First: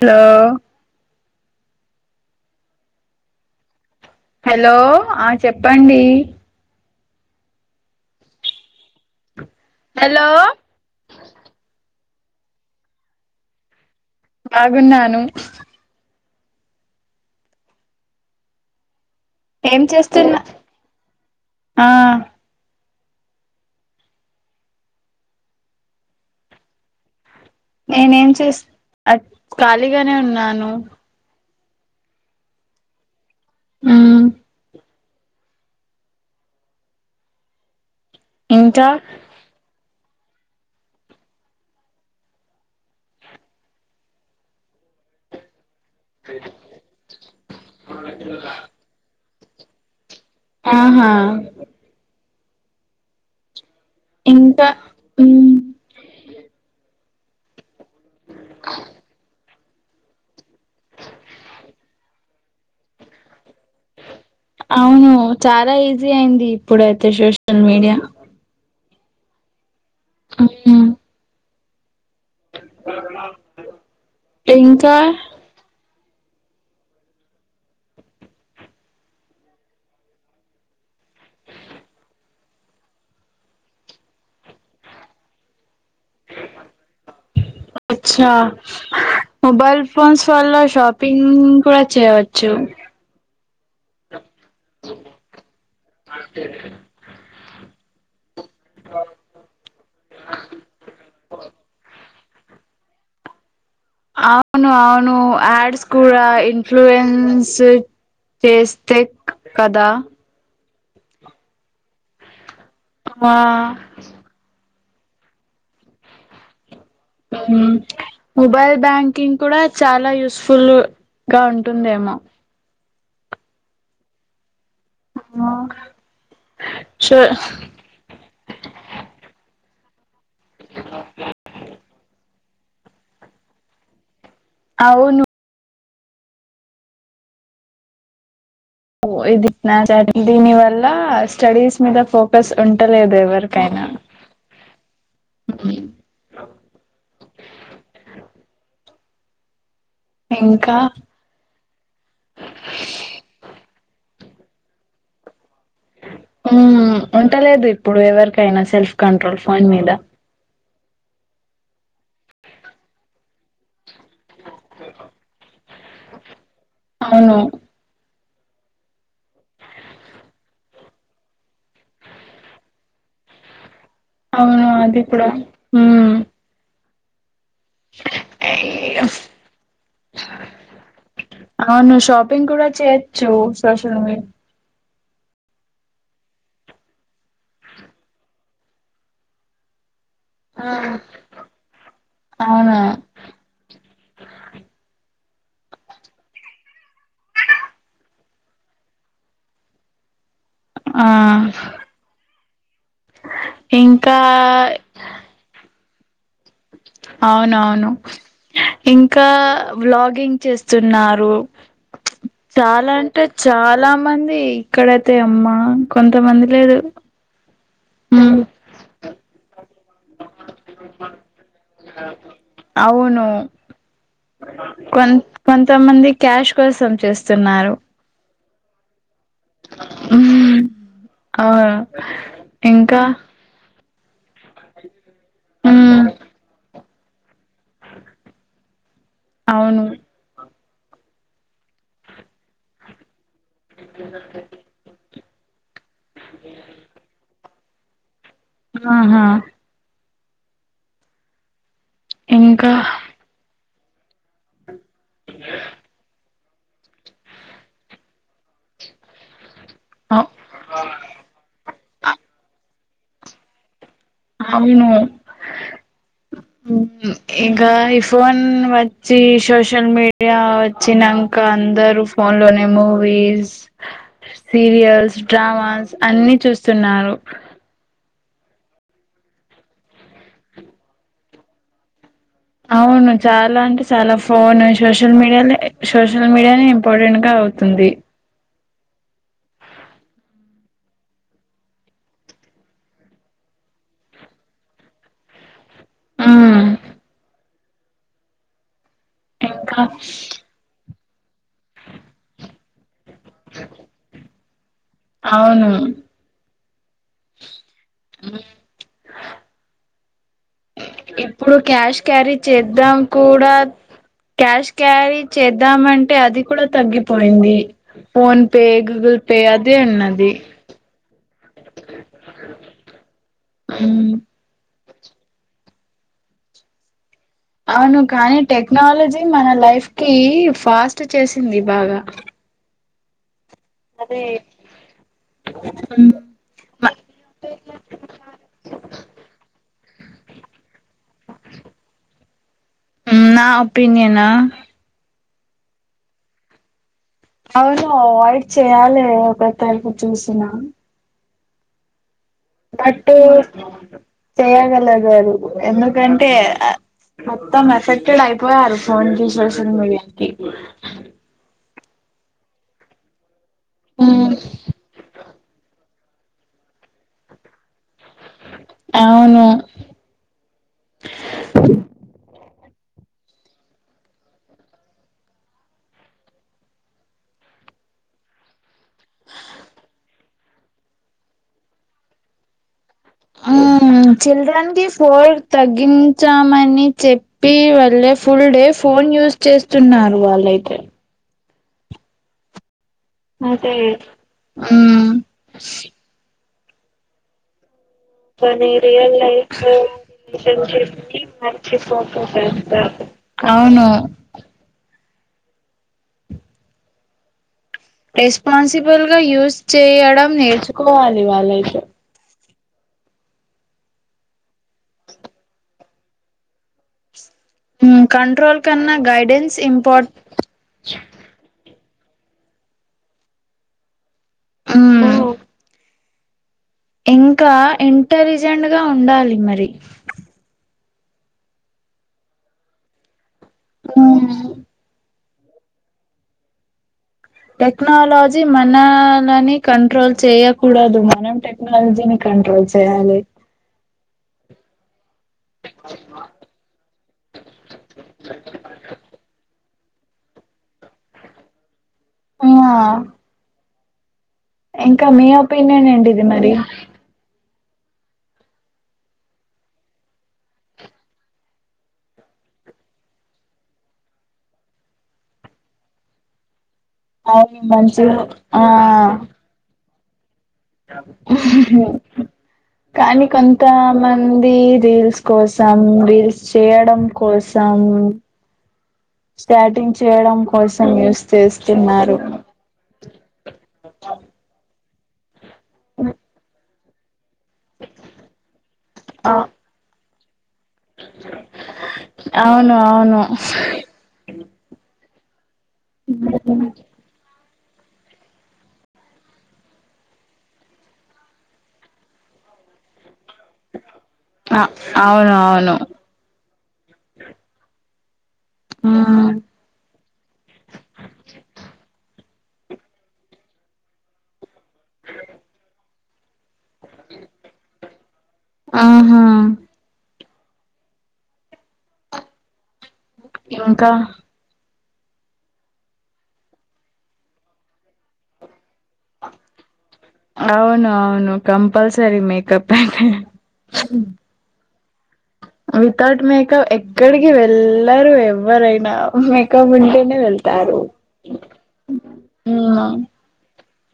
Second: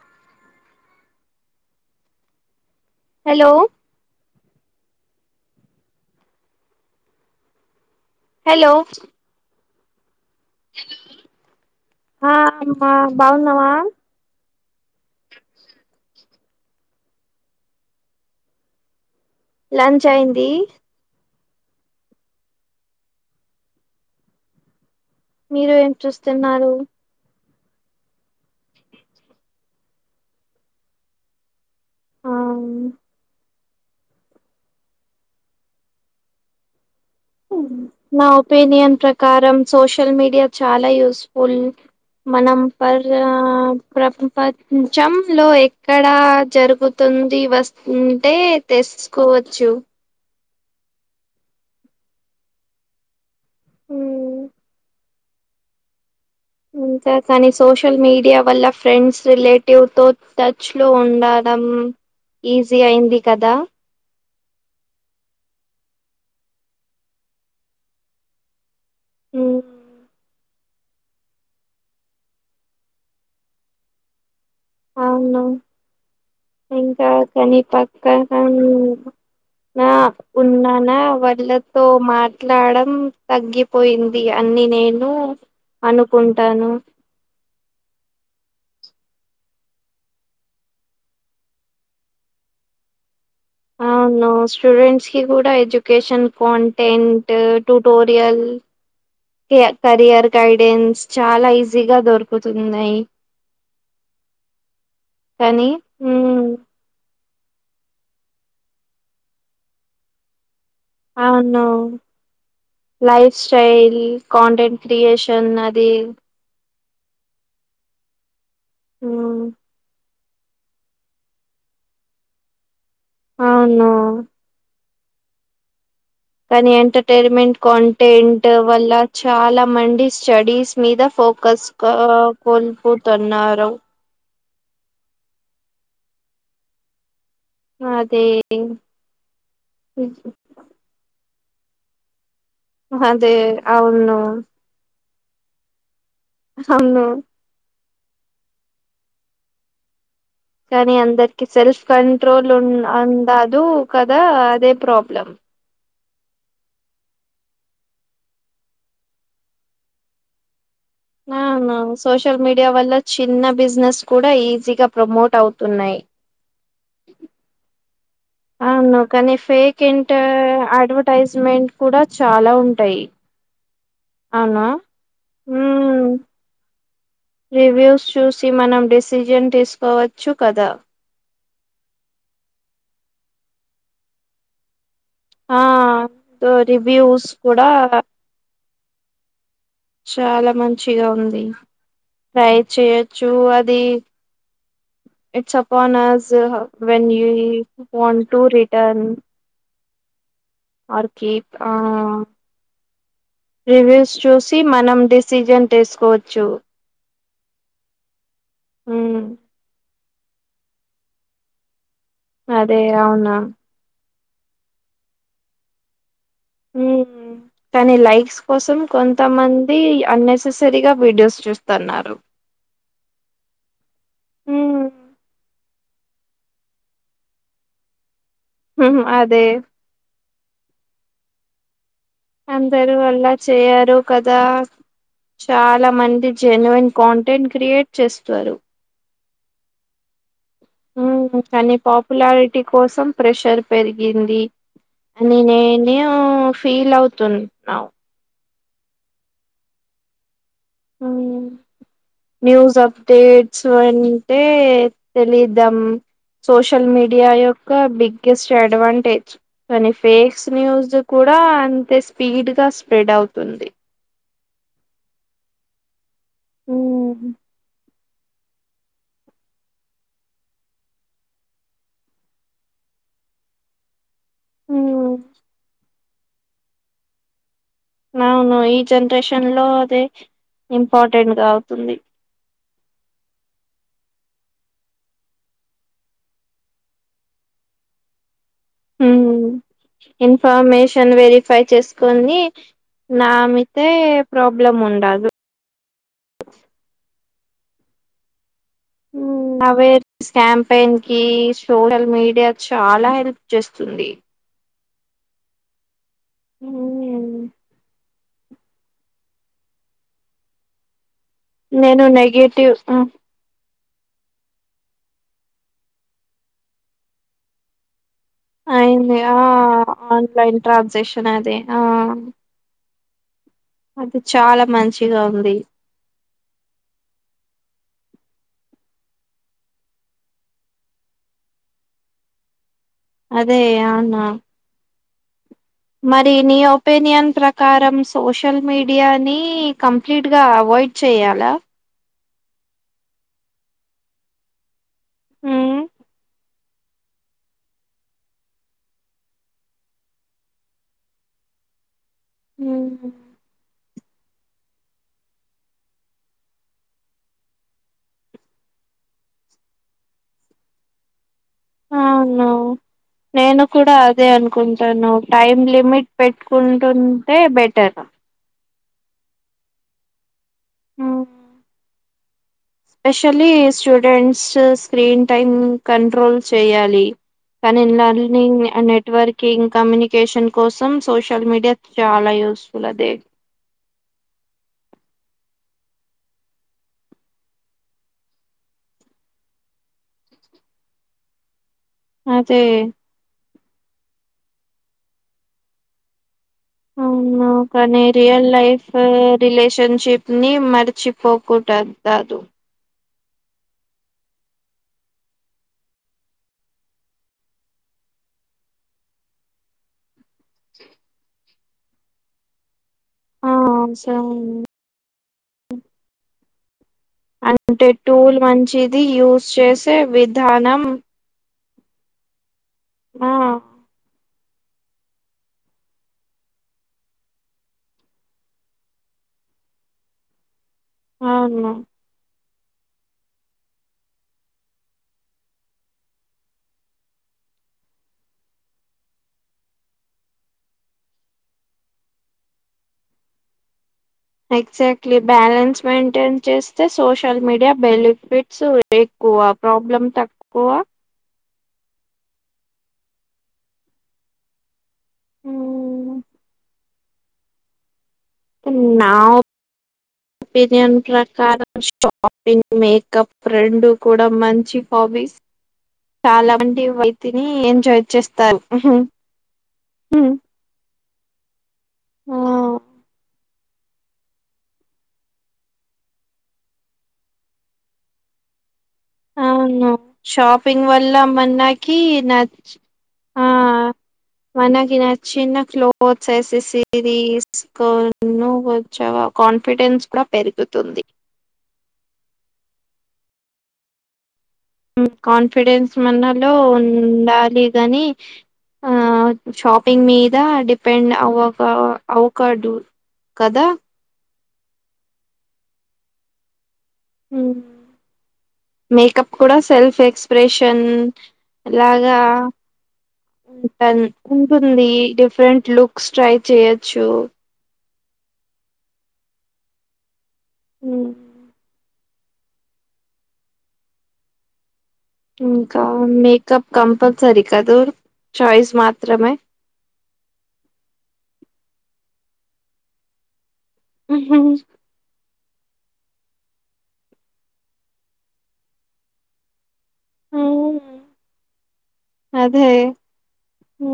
Hello hello hello ఆ చెప్పండి hello hello hello హ అమ్మా బాగున్నావా బాగున్నాను ఏం లంచ్ చేస్తున్నా అయింది ఆ మీరు ఏం చూస్తున్నారు నేనేం చే ఆ ఖాళీగానే ఉన్నాను ఆ అవును ఉం నా ఇంకా ఒపీనియన్ ప్రకారం సోషల్ మీడియా చాలా యూస్ఫుల్ మనం పర ప్రపంచం లో ఎ ఎక్కడ జరుగుతుంది వస్తుంటే తెసుకోవచ్చు ఆహా ఇంకా ఉం ఇంకా కానీ సోషల్ మీడియా వల్ల ఫ్రెండ్స్ రిలేట్ ట్యూత్ టచ్ లో ఉండడం ఈజీ అయింది కదా అవును చాలా ఈజీ అయింది ఇప్పుడయితే సోషల్ మీడియా ఉం అవునా ఇంకా అవును ఇంకా కానీ పక్క అని నా ఉన్నానా వాళ్ళతో మాట్లాడం తగ్గిపోయింది అని అని నేను అనుకుంటాను అచ్చా మొబైల్ ఫోన్స్ వల్ల షాపింగ్ కూడా చేయచ్చు అవును స్టూడెంట్స్ కి కూడా ఎడ్యుకేషన్ కాంటెంట్ ట్యూటోరియల్ కె కెరియర్ గైడెన్స్ చాలా ఈజీగా దొరుకుతున్నాయి అవును అవును కానీ ఆడ్స్ కూడా ఉమ్ ఇన్ఫ్లూయన్స్ స్ చేస్తే కదా అవును లైఫ్ ఆ స్టైల్ కాంటెంట్ క్రియేషన్ అది ఉం మొబైల్ బ్యాంకింగ్ ఉమ్, కూడా చాలా యూస్ఫు ఫుల్ గా ఉంటుందేమో అవును ఆ కానీ ఎంటర్టైన్మెంట్ కాంటెంట్ వల్ల చాలా మం స్టడీస్ మీద ఫోకస్ కో కోల్పోతున్నారు అవును అదే ఓ [unintelligible] దీని వల్ల స్టడీస్ మీద ఫోకాస్ బస్ ఉంటలేదు అదే ఎవరికైనా అవును ఉం అవునవును ఇంకా కానీ అందరికి సెల్ఫ్ కంట్రోల్ ఉ ఉండదు దా అదే ప్రాబ్లెం ఉం ఉంటలేదు ఇప్పుడు ఎవరికైనా సెల్ఫ్ కంట్రోల్ ఫోన్ మీద అవునా సోషల్ మీడియా వల్ల చిన్న బిజినెస్ కూడా ఈజీగా ప్రమోట్ అవుతున్నాయి అవును అవును కానీ ఫేక్ యేంటా అడ్వర్టైజ్మెంట్ కూడా చాలా ఉంటాయి అవ్ అవునా నాది కూడా మ్మ్ రివ్యూస్ చూసి మనం డిసిజన్ తీసుకోవచ్చు కదా అవును షాపింగ్ కూడా చేయొచ్చు సోషల్ మీ ఆ రివ్యూస్ కూడా చాలా మంచిగా ఉంది ట్రై అవునా చేయొచ్చు అది it's upon us when you ఇ వన్ టూ రిటర్న్ ఆ ఆర్ కిప్ ఆ ఆ రివ్యూస్ ఇంకా చూసి మనం డిసిజన్ తీసుకోవచ్చు అవునవును ఉమ్ ఇంకా బ్లాగ్ బార్గింగ్ చేస్తు ఉన్నారు అదే చాల అంటే అవునా చాల మంది ఇక్కడైతే అమ్మా కొంతమంది లేదు ఉమ్ కానీ లైక్స్ ఉమ్ కోసం కొంతమంది అన్నెససరీగా వీడియోస్ చూస్తున్నారు అవును ఉమ్ కొంత కొంతమంది క్యాష్ కోసం చూస్తున్నారు ఉహు అదే ఆ అందరూ అలా చేయారు కదా చాలా ఉమ్ మంది జెన్యున్ కాంటెంట్ క్రియేట్ చేస్తారు అవును మ్మ్ కానీ పాపులారిటీ కోసం ప్రెషర్ పెరిగింది నిను నేనియో ఫీల్ అవుతున్నావు ఆహా అవునా ఇంకా న్యూస్ అప్డేట్స్ అని అంటే తెలిద్దాం సోషల్ మీడియా యొక్క బిగ్ గెస్డ్ అడ్వాంటేజ్ కొన్ని అవ్- ఫేక్స్ న్యూస్ కూడా అయితే స్పీడ్ గా స్ప్రెడ్ అవుతుంది అవును ఉమ్, ఇంకా ఇఫ్ ఫోన్ వచ్చి సోషల్ మీడియా వచ్చినాంక అందరు ఫోన్ లోనే మూవీ మూవీస్ సీరియల్స్ ఉమ్. డ్రామాస్ అన్ని చూస్తున్నారు అవును ఈ జనరేషన్ లో అదే ఇంపార్టెంట్ గా అవుతుంది అవును చాలా అంటే చాలా ఫోన్ సోషల్ మీడియాలో సోషల్ మీడియానే ఇంపార్టెంట్ గా అ అవుతుంది హ్మ్ ఇన్ఫర్మేషన్ వెరిఫై చేసుకని నామ్మితే ప్రాబ్లం ఉండదు ఆ మ్మ్ ఇంకా అవే స్టాంప్ [unintelligible] కి సోషల్ మీడియా కి చాలా హెల్ప్ చేస్తుంది అవునా హ్మ్ అవును ఇప్పుడు క్యాష్ నేను క్యారీ నెగటివ్ చేద్దాం హ్మ్, కూడా క్యాష్ క్యారీ చేద్దామంటే అది కూడా తగ్గిపోయింది ఫోన్ పే అయింది గూగుల్ ఆ పే అదే ఉన్నది ఆన్లైన్ ట్రాన్సాక్షన్ అదే ఆ ఉమ్ అది చాలా మంచిగా ఉంది అవును కానీ టెక్నాలజీ మన లైఫ్ కి ఫాస్ట్ చేసింది బాగా అదే అదే అవునా మ్, మరి నీ మ- ఒపీనియన్ ప్రకారం సోషల్ మీడియా ని కంప్లీట్ గా అవ వయిట్ చేయాలా నా ఒపీనియన్ ఆ ఉ అవును అవాయిడ్ చెయాలి ఒక తరపు చూసిన ఉమ్, బట్టు చేయగలగరు ఎందుకంటే మొత్తం మెసెక్టెడ్ అయిపోయాారు ఫోన్కి సోషల్ మీడియాకి అవును నేను కూడా అదే మ్, అనుకుంటాను టైమ్ లిమిట్ పెట్టుకుంటుంటే బెటర్ అవును especially students screen time control చేయాలి కానీ లెర్నింగ్ నెట్వర్కింగ్ కమ్యూనికేషన్ కోసం సోషల్ మీడియా చాలా యూస్ ఆ చిల్డ్రన్ కి ఫోర్త్ తగ తగ్గించామని చెప్పి వాళ్ళే ఫుల్ డే ఫోన్ యూస్ చేస్తున్నారు వాళ్ళైతే అదే అదే ఉ అవును కానీ రియల్ కానీ లైఫ్ రియల్ లైఫ్ రిలేషన్షిప్ ని రిలేషన్షిప్ ని మర్చిపోకూడ కాదు మర్చిపోతుంటారు అవును రెస్పాన్సిబుల్ గా యూజ్ చేయడం నేర్చుకోవాలి వాళ్ళైతే ఆ స అ అంటే ఉమ్ టూల్ కంట్రోల్ కన్నా మంచిది యూస్ గైడెన్స్ చేసే ఇంపార్ట్ విధానం ఆ ఆ ఇంకా ఇంటెలిజెంట్గా ఉండాలి మరి అవును ఆ టెక్నాలజీ మనలని కంట్రోల్ చేయకూడదు మనం టెక్నాలజీని కంట్రోల్ చేయాలి ఎక్జాక్ట్ బ్యాలెన్స్ మెయింటైన్ చేస్తే సోషల్ మీడియా బెనిఫిట్స్ ఎక్కువ ప్రాబ్లమ్ తక్కువ ఆ ఇంకా మీ ఒపీనియన్ మ్మ్. ఏంటిది మరి న్నా ఒ ఒపీనియన్ ప్రకారం షాపింగ్ మేకప్ రెండు కూడా మంచి హాబీస్ చాలా వంటి వైతిని అవును ఎంజాయ్ మంచిగా ఆ చేస్తారు ఆ కానీ కొం తా మందీ రీల్స్ కోసం రీల్స్ చేయడం కోసం అవును స్టాటింగ్ చేయడం షాపింగ్ కోసం వల్ల యూస్ మనకి చేస్తున్నారూ న ఆ మనకి నచ్చిన క్లోత్సేసేసీ దీస్ [unintelligible] ఆ కోన్ఫిడెన్స్ కుడా అవును అవును కాన్ఫిడెన్స్ మనలో ఉండాలి గనీ ఆ షాపింగ్ మీదా డిపెండ్ అవ్వకా అవ్ కాదూ కదా అ అవునవును ఊ ఉమ్, మేకప్ కూడా సెల్ఫ్ ఎక్స్ప్రెషన్ లాగా ఉంటన్ ఉంటుందీ డిఫ్రెంట్ లుక్స్ ట్రై చేయచ్చూ ఆహా ఉ ఇంకా ఇంకా మేకప్ కంపల్సరి కదూ చాయిస్ మాత్రమే అవును అవును కంపల్సప్ మేకప్ వితౌట్ మేకప్ ఎక్కడికి వెళ్లరు ఎవ్వరైనా మేకప్పున్ టేనె వెళ్తారూ ఆ ఊ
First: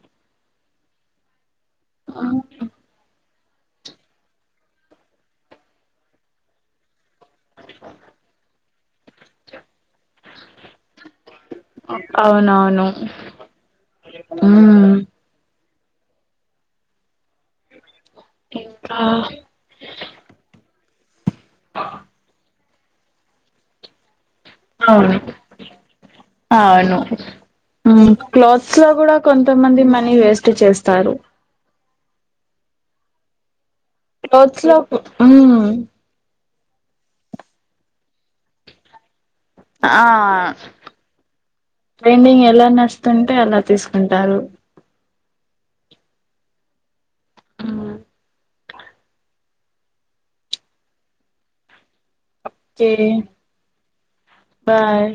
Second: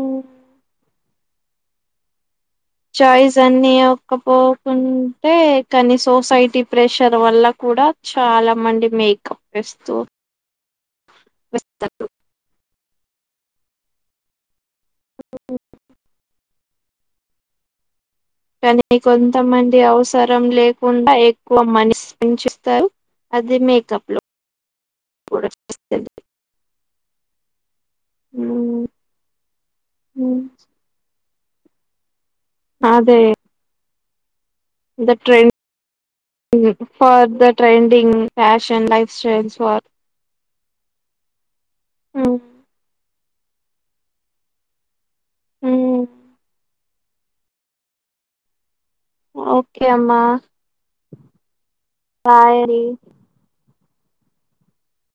[unintelligible] [unintelligible] కని సోసైటీ ప్రెష్ షర్ వల్ల కూడా చాలా మంది మేకప్ వెస్తూ అవునవును ఊ కానీ అవును కొంతమంది అవసరం లేకుండ ఎక్కువ మని అది మేకప్ లొ అవును ఆవును ఊ క్లోత్స్ లో గూడా కొంతమంది మనీ వేస్టు చేస్తారూ ఆదే క్లోత్స్ లోకు ఊ for the trending fashion life styles for ఆ హ్మ్ ట్రెండింగ్ ఎలా నడుస్ తుంటే అలా తీసుకుంటారూ ఊ [unintelligible] ఓకే అమ్మా బాయ్ మరీ బాయ్